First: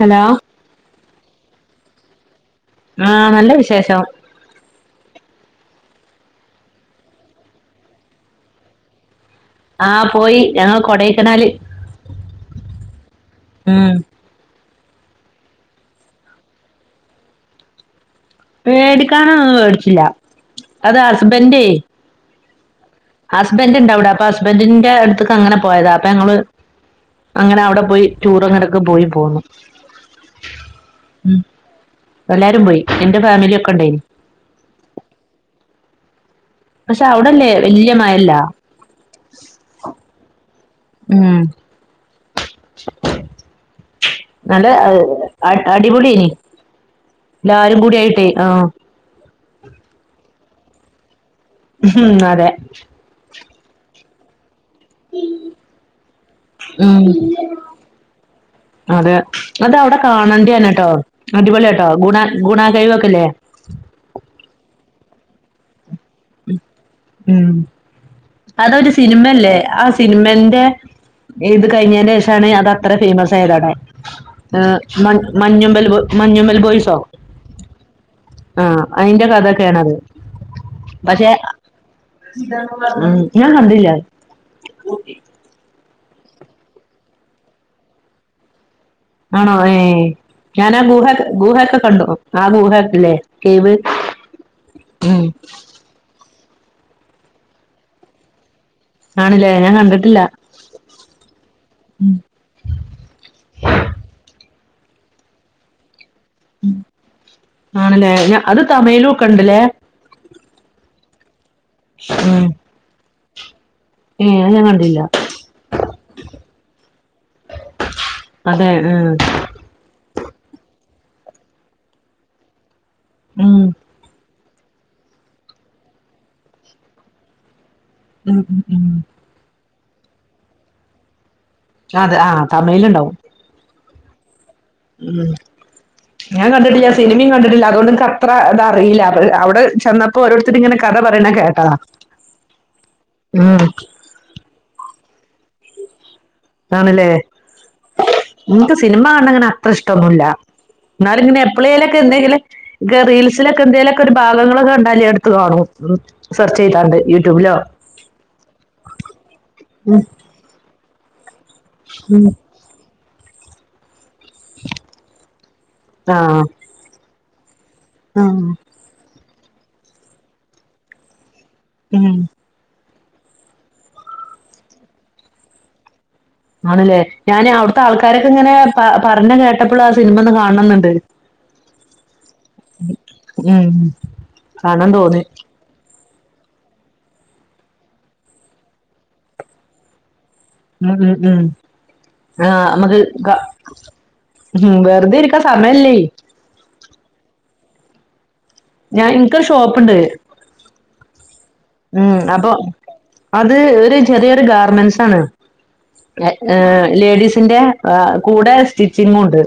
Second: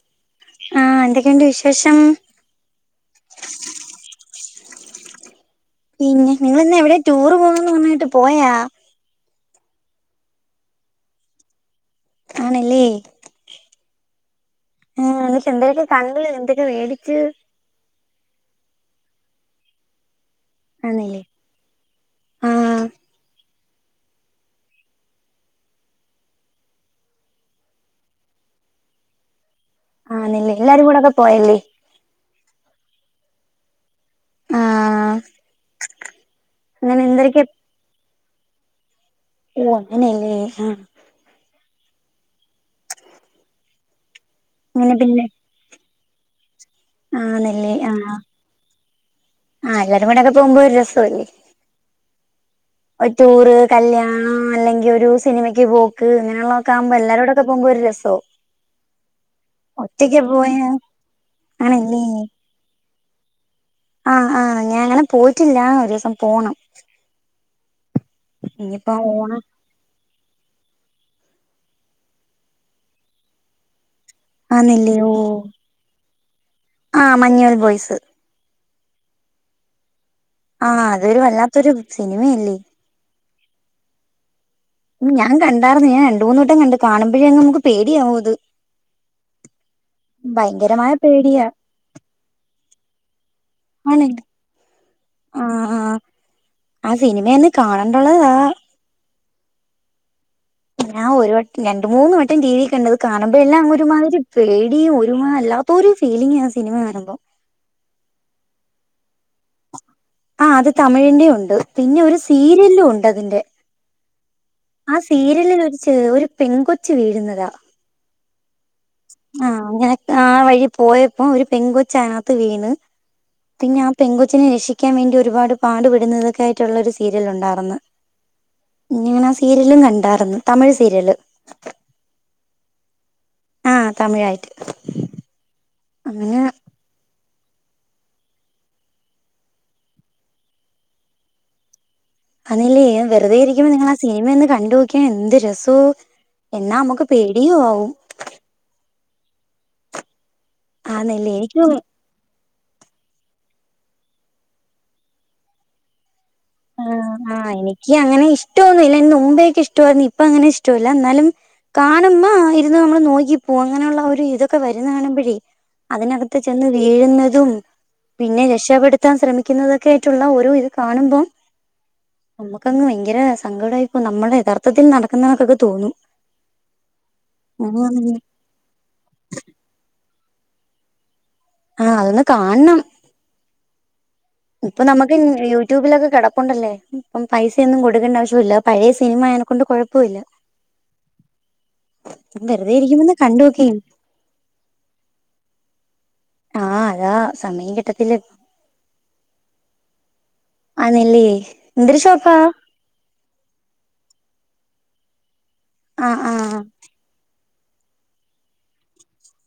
Hello ആഹ് എന്തെക്കേണ്ട് വിശേഷം ആഹ് നല്ല വിശേഷം പിന്നെ നിങ്ങളിന്ന് എവിടെ ടൂറ് പോവുന്നെന്ന് പറഞ്ഞിട്ട് പോയാ ആഹ് പോയി ഞങ്ങള് കൊടൈക്കനാല് ആണ് ല്ലേ ഉം ഉം എന്നിട്ട് എന്തൊക്കെ കണ്ട് എന്തൊക്കെ വേടിച്ചു വേടിക്കാനോന്നും വേടിച്ചില്ല അത് ആന്നല്ലേ ഹസ്ബൻഡേ ആഹ് ഹസ്ബന്ഡ് ഇണ്ട് അവീ ടെ അപ്പൊ ഹസ്ബൻ്റിൻ്റെ അടുത്ത്ക്ക് അങ്ങനെ പോയതാ അപ്പ ഞങ്ങള് അങ്ങനെ അവടെ പോയി ടൂർ അങ്ങിടൊക്കെ പോയി പോന്നു ആന്നല്ലേ എല്ലാരുകൂടെ ഒക്കെ ഉം പോയല്ലേ എല്ലാരും പോയി എന്റെ ഫാമിലി ഒക്കെ ഉണ്ടായി ആഹ് അങ്ങനെ പക്ഷെ എന്തൊരൊക്കെ അവിടല്ലേ വല്ല്യ മായയില്ല ഓ അങ്ങനല്ലേ ആഹ് ഉം നല്ല അ അങ്ങനെ പിന്നെ അ അടിപൊളിഎയിനി ആന്നല്ലേ എല്ലാരും കൂടി ആഹ് ആയിട്ടേ ആഹ് ആഹ് എല്ലാരും കൂടെ ഒക്കെ പോകുമ്പോ ഒര് രസോല്ലേ ഉം അതേ ഒര് ടൂറ് കല്യാണം അല്ലെങ്ക ഒരു സിനിമക്ക് പോക്ക് അങ്ങനെയുള്ള ഒക്കെ ആകുമ്പോ എല്ലാരൂടൊക്കെ പോകുമ്പോ ഒരു രസം ആവും അതേ അതഅവടെ പോയാ കാണണ്ടേണ് ട്ടോ അടിപൊളിയാട്ടോ ആണല്ലേ ഗുണ ഗുണാ കഴിവൊക്കെല്ലേ ആഹ് ആഹ് ഞാങ്ങനെ പോയിറ്റില്ലാ ഒരോസം ഉം അതൊരു ഇനിയിപ്പോ ഓണം സിനിമല്ലേ ആഹ് സ് സിനിമന്റെ ഇത് കഴിഞ്ഞേന്റെ ശേഷാണ് അത് അത്ര ഫെയ്മസായത് അവടെ ആഹ് ആന്നില്ലയോ മ മഞ്ഞുമ്മൽ മഞ്ഞുമ്മൽ ബോയിസോ ആഹ് മഞ്ഞുമൽ ബോയ്സ് ആഹ് അയിന്റെ കഥാ യൊക്ക യാണത് ആഹ് അതൊരു വല്ലാത്തൊരു സിനിമായല്ലേ ഉം ഞാൻ കണ്ടില്ല ഞാൻ കണ്ടാർന്ന് ഞാൻ രണ്ട് മൂന്നട്ടം കണ്ട് കാണുമ്പഴേ അങ്ങ് നമുക്ക് പേടിയാവും അ ത്. ആണോ ഏഹ് ഞാൻ ആ ഗുഹ പേടിയാ ഗുഹക്കെ കണ്ടു. ആ ഗുഹ ല്ലേ കേവ്. ആണ് ഉം ആഹ് ആഹ് ആ സിനിമയൊന്ന് കാണണ്ട്ള്ളതാ. ആണ്ല്ലേ ഞാൻ കണ്ടിട്ടി ല്ല ഞാൻ ഒരു വട്ടം രണ്ട് മൂന്ന് വട്ടം ടീ വി കണ്ടത് കാണുമ്പോ എല്ലാം അങ് ഒരുമാതിരി പേടിയും ഒരുമാ വല്ലാത്തൊരു ഫീലിംങ്ങാ ആ സിനിമ കാണുമ്പോ. ആണല്ലേ ഞാ അത് തമഴ്ലുക്കെണ്ടല്ലേ? ആഹ് അത് തമിഴിന്റെ ഒണ്ട്. പിന്നെ ഒരു ഉം സീരിയലിലും ഒണ്ട് അതിന്റെ. ഏഹ് അത്- [unintelligible] ആഹ് സീരിയലിൽച്ച് ഒരു പെൺ കൊച്ച് വീഴ്ന്നതാ.. അതെ അഹ്. ആഹ് അങ്ങനക്കെ ആ വഴി പോയപ്പോ ഒരു പെൺകൊച്ചതിനാത്ത് വീണ് ഉം പിന്നാ പെങ്കൊച്ചിനെ രക്ഷിക്കാൻ വേണ്ടി ഒരുപാട് പാടുപെടുന്നതെക്കായിട്ടുള്ള ഒരു സീരിയൽ ഒണ്ടാർന്ന്. ഉം ഉം ഉംഹ് രിയലും കണ്ടാർന്ന് തമിഴ് സീരിയല് അതെ അ തമിഴിലിണ്ടാവും. അഹ് തമിഴായിട്ട്. ഉംഹ് അങ്ങനെ ഞാൻ കണ്ടിട്ട്യാ- സിനിമേം കണ്ടിട്ട്ല അതോണ്ട് ക്കത്ര അതറിയില്ലാത് അവിടെ ചെന്നപ്പോ ഓരോരുത്തരിങ്ങനെ കഥ പറയണ കേട്ടതാ അതേലേ വെറ്തെ ഉം ഇരിക്കുമ്പ നിങ്ങളാ സിനിമ ഒന്ന് കണ്ടോക്ക്യാണ് എന്ത് രസോ. എന്നാമ്മക്ക് പേടിയുവാവും. ന്ക്ക് സിനിമ കാണങ്ങനെ അത്ര ഇഷ്ട്ടൊന്നുല്ല ആന്നല്ലേ എന്നാലിങ്ങനെ എനിക്ക് എപ്പളേലെക്- എന്തെങ്കില് ഗ്റീൽസിലക്കെ എന്തെങ്കിലൊക്കെരു ഭാഗങ്ങളൊക്ക കണ്ടാല് എട്ത്ത് കാണു ആഹ് ആ എനിക്ക് അങ്ങനെ ഇഷ്ട്ടൊന്നുല്ല ന്നുമ്പേക്കെ ഉം ഇഷ്ട്ടവായ്ര്ന്ന് ഇപ്പ അങ്ങനെ ഇഷ് ട്ടല്ലാ എന്നാലും ഉം കാണുമ്പാ ഇരുന്ന് നമ്മള് നോക്കിപ്പോവും അങ്ങനാ ഒള്ള ഒര് ഇത്- ക്കെ വര്ന്ന കാണുമ്പഴേ, ആ അതിനകത്ത് ചെന്ന് വീഴുന്നതും ഉം പിന്നെ രക്ഷപ്പെടുത്- ത്താൻ ശ്രമിക്കുന്നതൊക്കായിട്ട്ള്ള ഓരോ ഇത് കാണുമ്പം. ഉം നമ്മക്കങ്ങ് ഭയ്ങ്കരാ സങ്കടായിപ്പോ നമ്മടെ യഥാർത്ഥത്തിൽ നടക്കുന്നതൊക്കക്കെ തോന്നും. ആണല്ലേ ഞാന് അവ്ട്ത്താൾക്കാരൊക്കെ ങ്ങനെ പറഞ്ഞ കേട്ടപ്പള് ആ സിൻമ ഒന്ന് കാണണന്ന്ണ്ട്. ആഹ് അതൊന്ന് കാൺണം- ഉം.. ഇപ്പൊ കാണാൻ നമക്ക് തോന്നി യൂ - ട്യൂബിലക്കെ കെടപ്പോണ്ടല്ലേ ഇപ്പ പൈസയൊന്നും കൊടുക്കേണ്ട ആവശ്യോല്ല പഴേ സിനിമ അയെനെ കൊണ്ട് കൊഴപ്പൊല്ല. ഉം ഉം ഉം ആഹ് വെറുതെ നമക് ഇരിക്കുമ്പൊന്ന് കണ്ടു കാ- നോക്കേം ഉം വെർതെ ഇരിക്കാൻ സമയ്ല്ലേ ആ അതാ സമയം കിട്ടത്തില്ല ഞാൻ ഇൻക്കൊര് ഷോപ്പ്ണ്ട്. അന്നില്ല്യേ. ഉം അപ്പൊ അത് ഒരു ചെറിയൊരു ഗാർമെന്റ്സ് ആണ്. ആഹ് ആഹ് ഏഹ് ലേഡീസിന്റെ കൂടെ സ്റ്റിച്ചിങ്ങുണ്ട്.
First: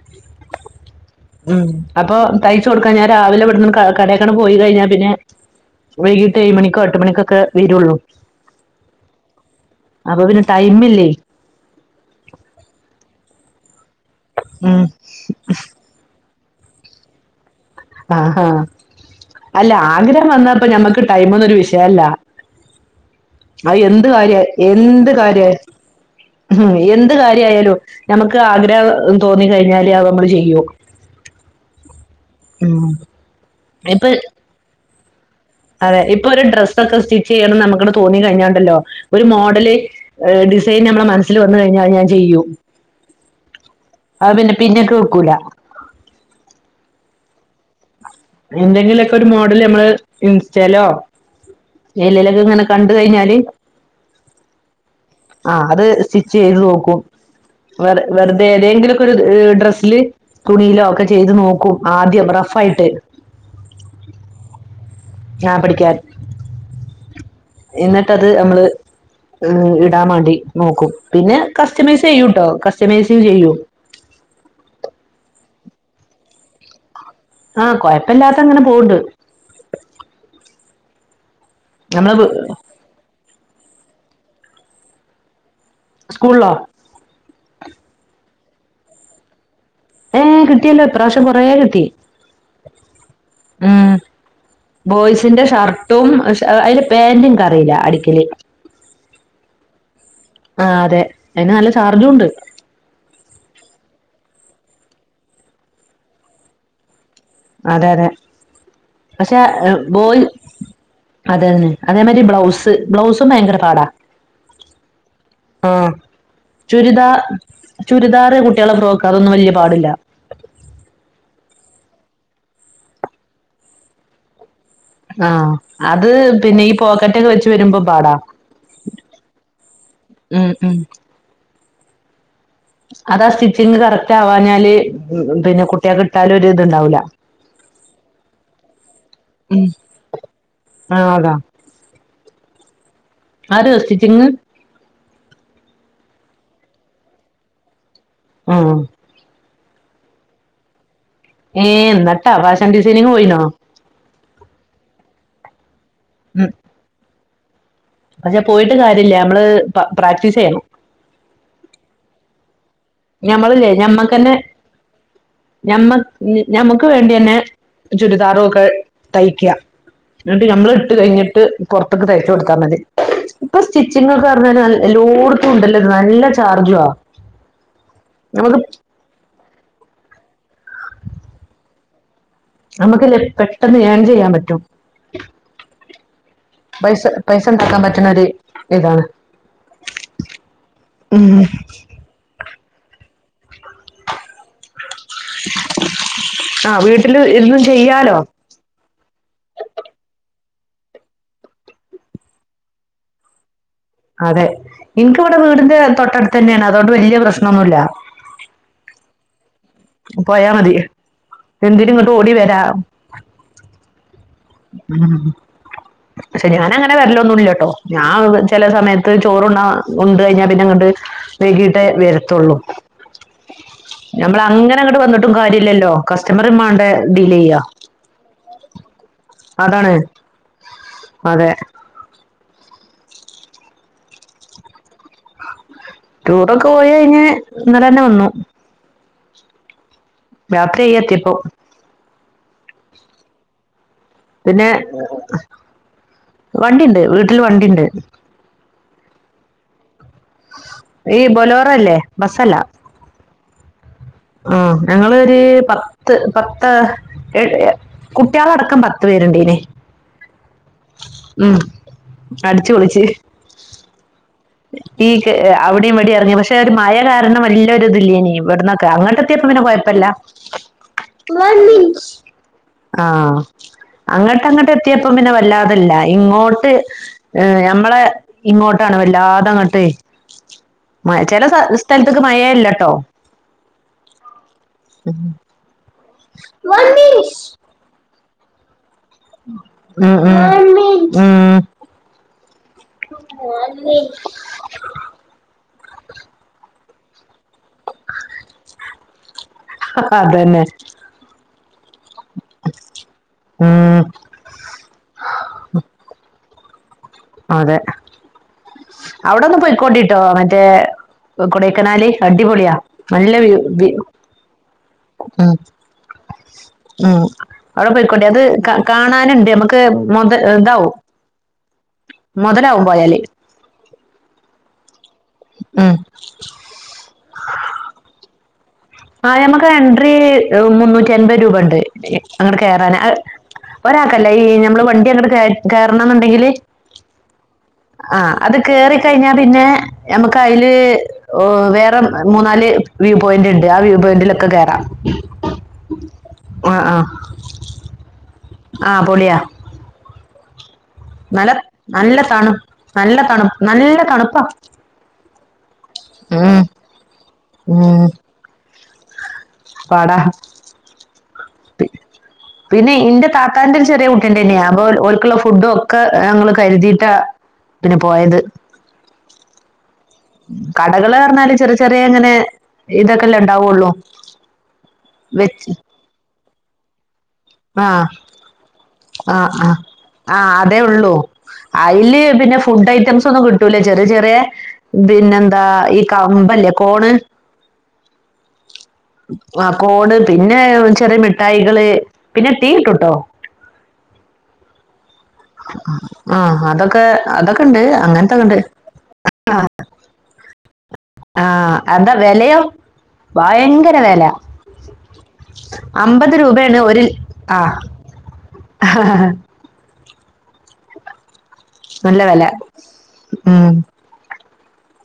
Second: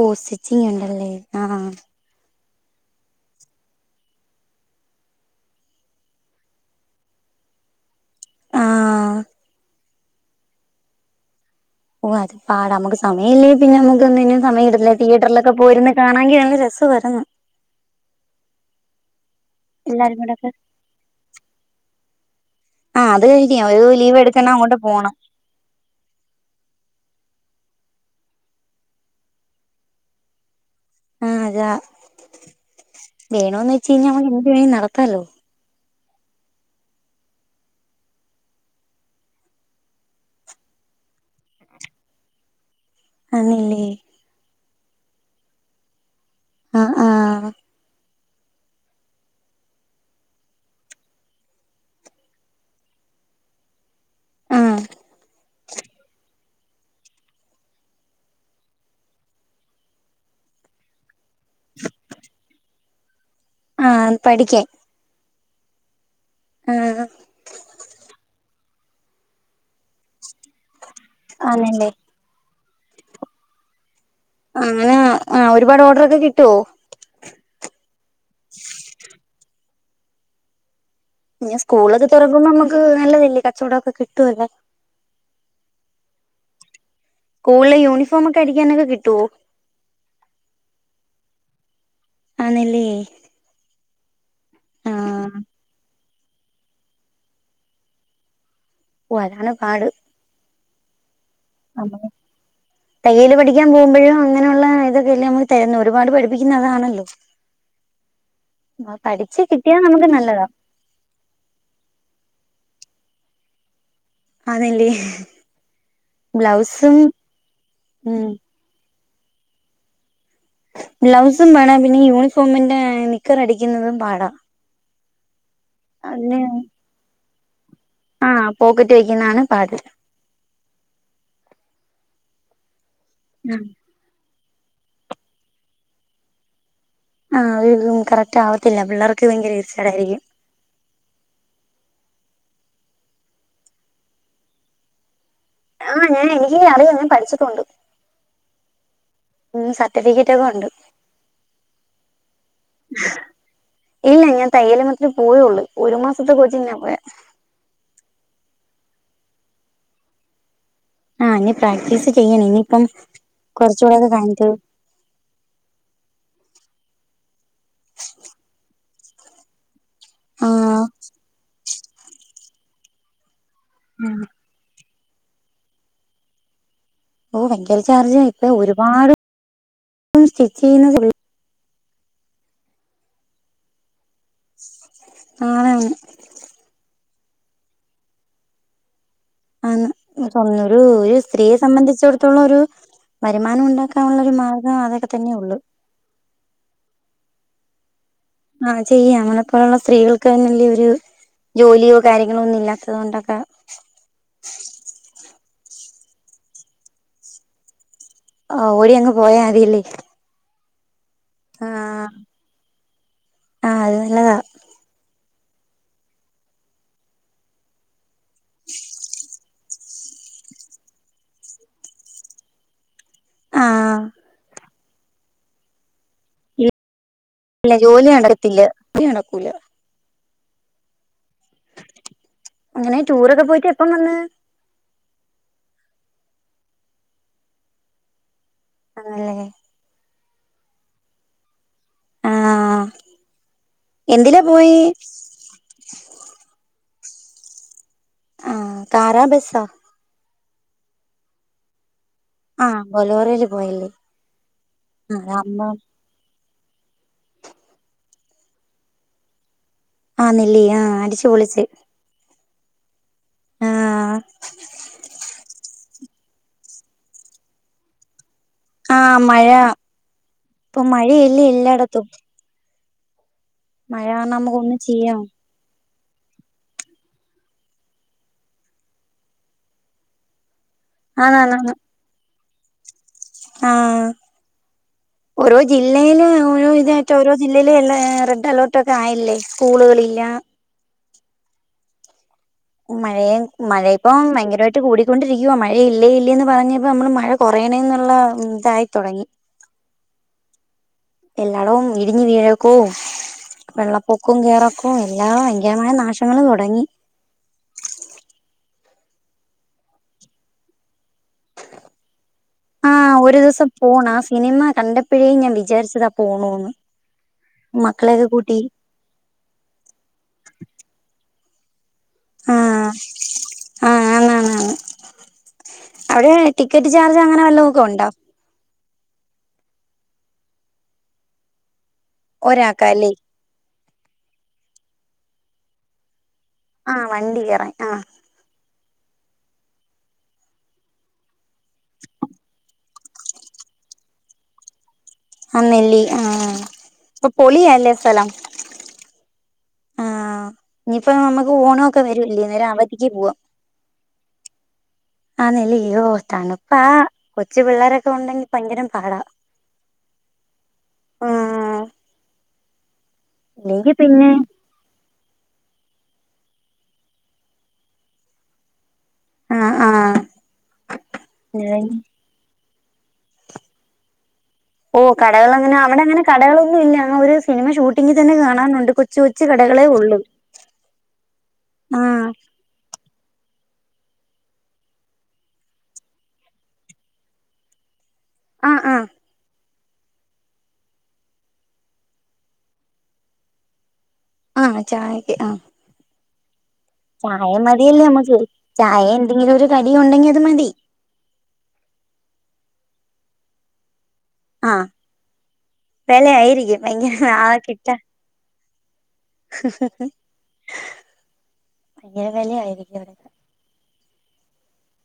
ഓഹ് സ്റ്റിച്ചിങ് ണ്ടല്ലേ?. ഉം അപ്പൊ തയ്ച്ചു കൊടുക്കാ ഞാൻ രാവിലെവിടുന്ന് ക കടേക്കണ് പോയി കഴിഞ്ഞാ പിന്നെ വൈകീട്ട് ഏഴ് മണിക്കോ എട്ട് മണിക്കൊക്കെ വരുള്ളൂ. ആഹ്- അപ്പൊ പിന്നേ ടൈമില്ലേയ് ഓ അത് പാടാ നമ്മുക്ക് സമയില്ലേ പിന്നെ നമുക് ഒന്നിനും സമയം ഉം കിട്ടത്തില്ല തിയേറ്ററിലൊക്കെ പോയിരുന്ന് കാണാങ്കി നല്ല രസവരിന്ന് ആഹ് അഹ് അല്ല എല്ലാരും ആഗ്രഹം കൂടൊക്കെ വന്നപ്പോ ഞമ്മക്ക് ടൈമ് ഒന്നരു വിഷയല്ല. ആഹ് അത് കഴിഞ്ഞ് അത് ഒരു എന്ത് ലീവ് കാര്യ എടുക്കണം അങ്ങോട്ട് എന്ത് പോണം കാര്യല് [inaudible] ഹ്ംഉം എന്ത് കാര്യയാലും നമുക്ക് ആഗ്രഹം തോന്നി കഴിഞ്ഞാൽ അത് നമ്മൾ ചെയും. ആഹ് അതാ വേണോന്ന് വെച്ച് കഴിഞ്ഞാൽ ഇപ്പൊ നമ്മക് എന്ത് വേണമെങ്കിലും നടത്താലോ. അതെ ഇപ്പൊ ഒരു ഡ്രസ്സൊക്കെ സ്റ്റിച്ച് ചെയ്യണംന്ന് നമുക്ക്ടെ തോന്നി കഴിഞ്ഞാണ്ടല്ലോ ഒരു മോഡല്. ഡിസൈൻ നമ്മെടെ മനസ്സിൽ വന്നു കഴിഞ്ഞാൽ അത് ഞാൻ ചെയ്യും. ആണില്ലേ?. അത്പിന്നെ പിന്നെക് വെക്കൂല. ആഹ് ആഹ്. എന്തെങ്കിലുമൊക്കെ ഒരു മോഡൽ നമ്മള് ഇൻസ്റ്റാലോ.? ഏലേലകേ ങ്ങനെ കണ്ട് കഴിഞ്ഞാല് ആഹ് ആ അത് സ്റ്റിച്ച് ചെയ്ത് നോക്കും. വെ വെറുതെ ഏതെങ്കിലൊക്കെ ഒരു ഡ്രസ്സില് തുണിയിലോ ഒക്കെ ചെയ്ത് നോക്കും ആദ്യം റഫ് ആയിട്ട്. ആ പഠിക്കാൻ ആ പഠിക്കാൻ ആഹ്. എന്നിട്ട്ത് നമ്മള് ഇടാൻ വേണ്ടി നോക്കും പിന്നെ ആന്നല്ലേ കസ്റ്റമൈസ് ചെയ്യും ട്ടോ കസ്റ്റമേസും ചെയ്യും അങ്ങനെ ആ ഒരുപാട് ഓർഡറൊക്കെ കിട്ടുവോ? ആ കൊഴപ്പില്ലാത്ത അങ്ങനെ പോവ്ണ്ട്. പിന്നെ സ്കൂളൊക്കെ നമ്മള് തുറക്കുമ്പോ മ്മക്ക് നല്ലതല്ലേ കച്ചവടക്കെ കിട്ടുവല്ലേ സ്കൂൾളോ? സ്കൂൾള് യൂണിഫോമ് ഒക്കെ അടിക്കാനൊക്കെ കിട്ടുവോ? ഏ കിട്ടിയല്ലോ ഇപ്പ്രാശ്യം കുറേ കിട്ടി. ആന്നല്ലേ ഉം ആഹ് ബോയ്സിന്റെ ഷർട്ടും സ്‌ ഓ അയ്ന്റെ ബേന്റ് ഇന്ക് അറീല അടിക്കല് ഓ അതാണ് പാട്. ആ അതെ അയ്ന് നല്ല ചാർജുംണ്ട്. തയ്യൽ പഠിക്കാൻ പോകുമ്പോഴും അങ്ങനെയുള്ള ഇതൊക്കെല്ലേ നമുക്ക് തരുന്നു ഒരുപാട് പഠിപ്പിക്കുന്നഅതാണല്ല് [unintelligible] അതെ അതെ പക്ഷെ കിട്ടിയാ നമുക്ക് ബോയി നല്ലതാ അതെന്നെ അതേമാരി ബ്ലൗസ് ബ്ലൗസും ഭയങ്കര പാടാ. അതല്ലേ ആ ബ്ലൗസും ചുരിദാ ഉം ചുരിദാറ് കുട് ട്ടിയാളെ ഫ്രോക് അതൊന്നു വല്ല്യപാടില്ല. ബ്ലൗസും പാടാ പിന്നെ യൂണിഫോമിന്റെ നിക്കറ് അടിക്കുന്നതും പാടാ. ആ അത് അതിന് പിന്നെ ഈ പോക്കറ്റൊക്കെ വെച് ട്ട് വരുമ്പോ പാടാ ആ പോക്കറ്റ് വെക്കുന്നതാണ് പാട് ഉം ഉം. അതാ സ്റ്റിച്ചിങ്ങ് കറക്റ്റ് ആവാഞ്ഞാല് പിന്നെ കുട്ടിയാക്ക് ഇട്ടാലൊര്ത്ണ്ടാവൂല ആ ഒര്തും കറക്റ്റ് ആവത്തില്ല പിള്ളേർക്ക് ഭയങ്കര ഇർച്ചാടായിരിക്കും. ആ അതാ അറിയോ സ്റ്റിച്ചിങ്. ആ ഞാ എനിക്ക് അറിയും ഞാൻ പഠിച്ചിട്ടുണ്ട്. ആഹ്. ഉം സർട്ടിഫിക്കറ്റ് ഒക്കെ ഉണ്ട്. ഏ ന്നിട്ടാ ഫാഷൻ ഡിസൈനിങ് പോയിന്നോ? ഇല്ല ഞാൻ തയ്യല [unintelligible] പോയുള്ളൂ ഒരു മാസത്തെ കോച്ചിങ്ങിനാ പോയെ. പഷെ പോയിട്ട് കാര്യല്ല ഞമ്മള് പ്ര പ്രാക്ടീസെയ്യണം. ആ ഇനി പ്രാക്ടീസ് ചെയ്യണം ഇനിയിപ്പം ഞമ്മള്ല്ലേ കുറച്ചുകൂടെക്കെ ഞമ്മക്കന്നെ കഴിഞ്ഞിട്ട് ഞമ്മക് ഞമ്മക്ക് വേണ്ടിന്നെ ചുരിദാറൊക്കെ തയ്ക്ക ന്ന്ട്ട് ഞമ്മള് ആ ഇട്ട് കഴിഞ്ഞിട്ട് പുറത്ത്ക്ക് തയ്ച്ച കൊട്ത്താ മതി. ഇപ്പൊ സ്റ്റിച്ചിങ്ങോക്കെർഞ്ഞാല് എലോട്ത്തും ഉണ്ടല്ലോത് നല്ല ചാർജുആ ഓ ഭയങ്കര ചാർജാ ഇപ്പ ഒരുപാട് സ്റ്റിച്ച് ചെയ്യുന്ന [unintelligible] അമ്മക്ക്ല്ലെ പെട്ടെന്ന് ഏൺ ചെയ്യാൻ പറ്റും. ആണാണ് പൈസ പൈസണ്ടാക്കാൻ പറ്റുണോര് ഇതാണ്. ആന്ന് ന്ന്ട്ടൊന്നൊരു ഒരു ഉം സ്ത്രീയെ സംബന്ധിച്ചിടത്തോളൊരു വരുമാനം ഉണ്ടാക്കാൻ ക്കാൻ ഉള്ളൊരു മാർഗം അതൊക്കെ തന്നെ ഒള്ളു ആ വീട്ടില് ഇര്ന്നും ചെയ്യാലോ. ആ ചെയ്യാം മ്മളെപ്പോലുള്ള സ്ത്രീകൾക്ക് തന്നെയല്ലെ ഒരു ജോലിയോ കാര്യങ്ങളോന്നും ഇല്ലാത്തതൊണ്ടൊക്കെ അതെ ഇൻക്ക് ഇവ്ടെ വീടിന്റെ തൊട്ടടുത്തെന്നെണ് അതൊണ്ട് വല്ല്യാ പ്രശ്നൊന്നുല്ല. ഓ ഓടിയങ്ങ് പോയാ മതിയല്ലേ പോയാ മതി എന്തിനും ഇങ്ങട്ട് ഓടി വര ആ അത് നല്ലതാ ഉം പഷെ ഞാൻ അങ്ങനെ വരലോന്നുംല്ലട്ടോ ഞ്ഞാവ് ചെല സമയത്ത് ചോറുണ്ണ ഉണ്ട് കഴിഞ്ഞാ പിന്നെ ഇങ്ങട്ട് വൈകിട്ടേ വെരത്തൊള്ളൂ. ആ ഞമ്മളങ്ങനെങ്ങട്ട് വന്ന്ട്ടും കാര്യല്ലല്ലോ കസ്റ്റമറിം മാണ്ടെ ഡീലെയ്യ ജോലിയണ്ടകത്തില്ല കൂലി നടക്കൂല അതാണ് അതെ അങ്ങനെ ടൂറൊക്കെ പോയിട്ട് എപ്പം വന്ന്? ടൂറൊക്കെ പോയി യഴ്ഞ്ഞ് ഇന്നലെന്നെ വന്നു ആണല്ലേ രാത്രിയായി എത്തിയപ്പോ ആ എന്തിലാ പോയി? വണ്ടിണ്ട് വീട്ടില് വണ്ടിണ്ട്. ആ കാറാ ബെസ്സാ ഈ ബൊലോറല്ലേ ബസ്സല്ല ആ ബൊലോറെല് പോയല്ലേ ആ ആ ഞങ്ങളൊര് അമ്മ പത് ത്ത് പത്ത് എഴ് കുട്ട്യാളടക്കം പത്ത്പേര്ണ്ടെയ്ന് ആന്ന്ല്ലെ ആ അട്ച്ച് പൊളിച്ച് അട്ച്ച് പൊളിച്ച് ആഹ് ഈ ക്ക് അവടിം ഇവടിം എർങ്ങി പഷെ ഒരു മഴ കാരണം വല്ലൊരു ഇത് ല്യയ്നു ഇവിട്ന്നൊക്കെ ആ അങ്ങട്ട് മഴ എത്തിയപ്പൊ പിന്നെ കൊഴപ്പല്ല. ഇപ്പൊ മഴയല്ലേ എല്ലായിടത്തും ആ മഴ കാരണം അങ്ങട്ട് നമുക്ക് അങ്ങട്ട് ഒന്നും എത്തിയപ്പൊ ചെയ്യാം പിന്നെ വല്ലാതല്ല ഇങ്ങോ ട്ട് ഞമ്മളെ ഇങ്ങോട്ടാണ് വല്ലാതങ്ങട്ടെയ് മഴ ചെല ആന്നാന്നാന്ന് സ്ഥലത്ത്ക്ക് മഴേ ല്ലട്ടോ. ആ ഓരോ ജില്ലയില് ഓരോ ഇതായിട്ട് ഓരോ ജിൽ തില് ള്ളേ റെഡ് അലർട്ടോക്കെ ആയില്ലേ ഉം സ്കൂളുകളില്ല ഉം ഉം മഴേംമഴ ഇപ്പം ഭയങ്കരായ്ട്ട് ട്ട് കൂടിക്കൊണ്ടിരിക്കുവാ മഴ ഇല്ലേ ഇല്ലേന്ന് പറഞ്ഞ്പ്പോ ഞമ്മള് മഴ കൊറെണേന്നുള്ള ഉം തായിതൊടങ്ങി അതന്നെ എല്ലാടവും ഇടിഞ്ഞ് വീഴക്കോ ഉം വെള്ളപ്പൊ ക്കും കെയറക്കോം എല്ലാം ഭയങ്കരമായ നാശങ്ങള് തുടങ്ങി അതെ അവിടോന്ന് പോയിക്കോണ്ടിട്ടോ മറ്റേ കൊടയ്ക്കനാല് അടിപൊളിയാ ആ നല്ല ഒരു വ്യൂ ദിവസം വ്യൂ പോണ ആ സിനിമ കണ്ടപ്പഴേ ഞാൻ വിചാരിച്ചതാ പോണോന്ന് ആ അവ്ടെ പൊയ്ക്കോണ്ടി അത് ക കാണാന്ണ്ട് നമുക്ക് മൊത ഇതാവും മൊതലാവും പോയാല് ആ ആന്ന് ആന്ന് ആന്ന് ഉം അവിടെ ടിക്കറ്റ് ചാർജ് അങ്ങനെ വല്ലലോക്കെ ഒണ്ടോ? ആ ഞമ്മക്ക് എൻട്രി മുന്നൂറ്റി അൻപത് രൂപ ണ്ട് അങ്ങാട്ട് കേറാന് ഒരാക്കല്ലേ ഒരാൾക്കല്ല ഈ ഞമ്മള് വണ്ടി അങ്ങട് കെ കേറണന്ന്ണ്ടെങ്കില് ആ വണ്ടി കേറാൻ ആ ആ അത് കേറി കഴിഞ്ഞ പിന്നെ ഞമ്മക്ക് അയ്ല് ഓ വേറെ മൂന്നാല് വ്യൂ പോയിന്റ് ണ്ട് ആ വ്യൂ പോയിന്റലൊക്കെ കേറ ആഹാ നെല്ലി ആഹാ അപ്പോ പൊളിയല്ലേ സ്ഥലം. ആഹാ പൊളിയാ. ആഹാ ഇനി ഇപ്പ നല്ല നമുക്ക് ഓണം- ഒക്കെ നല്ല വെരുല്ലേ തണു നേര അവധിക്ക് നല്ല പോവാം. തണു നല്ല തണുപ്പാ ആഹാ ആന്നല്ലേ? ഓ ഉം തണുപ്പാ, ആഹാ കൊച്ചു പിള്ളേരൊക്കെ- ഉണ്ടെങ്കി ഭയങ്കരം പാടാ. പടാ. ആഹ് പി പിന്നെ ഇന്റെ താത്താന്റെ ഒരു ഇല്ലെങ്കി ചെറിയ പിന്നെ കുട്ടിയണ്ടന്നെ അപ്പോ ഓലിക്ക് ഒള്ള ഫുഡോ- ഒക്കെ ഞങ്ങള് കരുതിയിട്ടാ പിന്നെ പോയത്. ആഹാ ആഹാ. ഉം കടകള് പറഞ്ഞാല് ചെറിയ, ചെറിയ എങ്ങനെ ഇതൊക്കെ അല്ലേ ഇണ്ടാവുള്ളു. ഓ കടകൾ അങ്ങനെ അവിടെ- അങ്ങനെ കടകളൊന്നും ഇല്ല. അങ്ങ ഒരു സ്- സിനിമ ആ ഷൂട്ടിംഗ് തന്നെ കാണാനുണ്ട്, കൊച്ചു ആ കൊച്ചു ആ കടകളെ ഒള്ളൂ. ആ അതേ ഉള്ളൂ അയില് പിന്നെ ഫുഡ് ഐറ്റംസ്- ഒന്നും കിട്ടു - കിട്ടുല്ല ചെറിയ, ചെറിയ പിന്നെന്താ? ഈ കമ്പല്ലേ കോണ്, ആഹാ ആഹാ. ആഹാ കോണ് പിന്നെ, ചെറിയ മിഠായികള്, പിന്നെ തീട്ടട്ടോ- ആഹ ചായക്ക്, ആഹാ. ഉം. ആഹാ അതൊക്കെ, അതൊക്കെ എണ്ട്, മതിയല്ലേ അങ്ങനത്തെ നമുക്ക് ഒക്കെ എണ്ട്. ചായ എന്തെങ്കിലും ഒരു കടി ഉണ്ടെങ്കി അത് മതി ആഹാ എന്താ വെലയോ? ഭയങ്കര വെല. ആ അമ്പത് വിലയായിരിക്കും രൂപയാണ്, ഒരു ഭയങ്കര ആ ആഹാ. ആഹാ ആഹാ. ഉം ഉം ഉം.. നല്ല വെല ഉം.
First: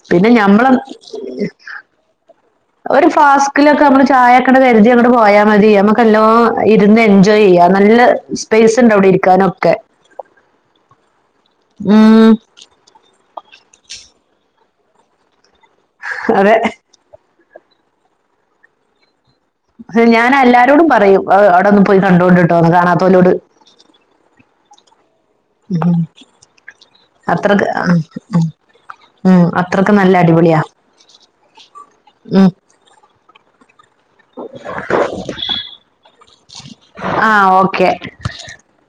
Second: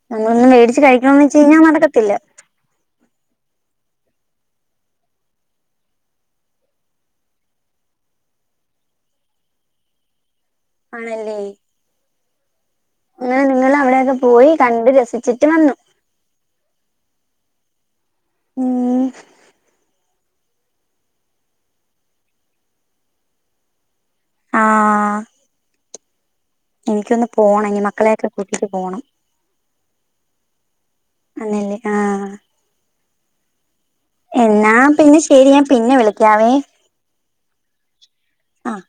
പിന്നെ നമ്മളൊന്നും ഞമ്മള്- മേടിച്ച് കഴിക്കണംന്ന് വെച്ച് കഴിഞ്ഞാൽ നടക്കത്തില്ല ഒരു ഫാസ്കില് ഒക്കെ അമ്മള് ചായ ഒക്കെ അങ്ങട് കരുതി അങ്ങട് പോയാൽ മതി അമ്മക്ക് എല്ലാം- ഇരുന്ന് എൻജോയ് ചെയ്യാം. നല്ല- സ്പേസ് എണ്ട് അവിടെ ഇരിക്കാന് ഒക്കെ. ആണല്ലേ? ഉം. ഉം. അങ്ങനെ നിങ്ങൾ അവിടെ ഒക്കെ- പോയി കണ്ട് രസിച്ചിട്ട് വന്നു. അതെ. ഉം.. ഹേയ് ഞാന എല്ലാരോടും പറയും അവിടെ ഒന്ന് പോയി- കണ്ടോണ്ടിട്ടോന്ന്. കാണാത്തൊലോട്. ആഹ. ഉം. അത്രക്ക് പോണം ഇനി ഉം മക്കളെയൊക്കെ ഉം കൂട്ടിട്ട് പോണം ഉം അത്രക്ക് നല്ല അടിപൊളിയാ. അന്നല്ലേ? ആഹ.. ഉം. എന്നാ പിന്നെ ശരി, ഞാൻ പിന്നെ വിളിക്കാവേ? ആഹാ ഓക്കെ. ആഹാ.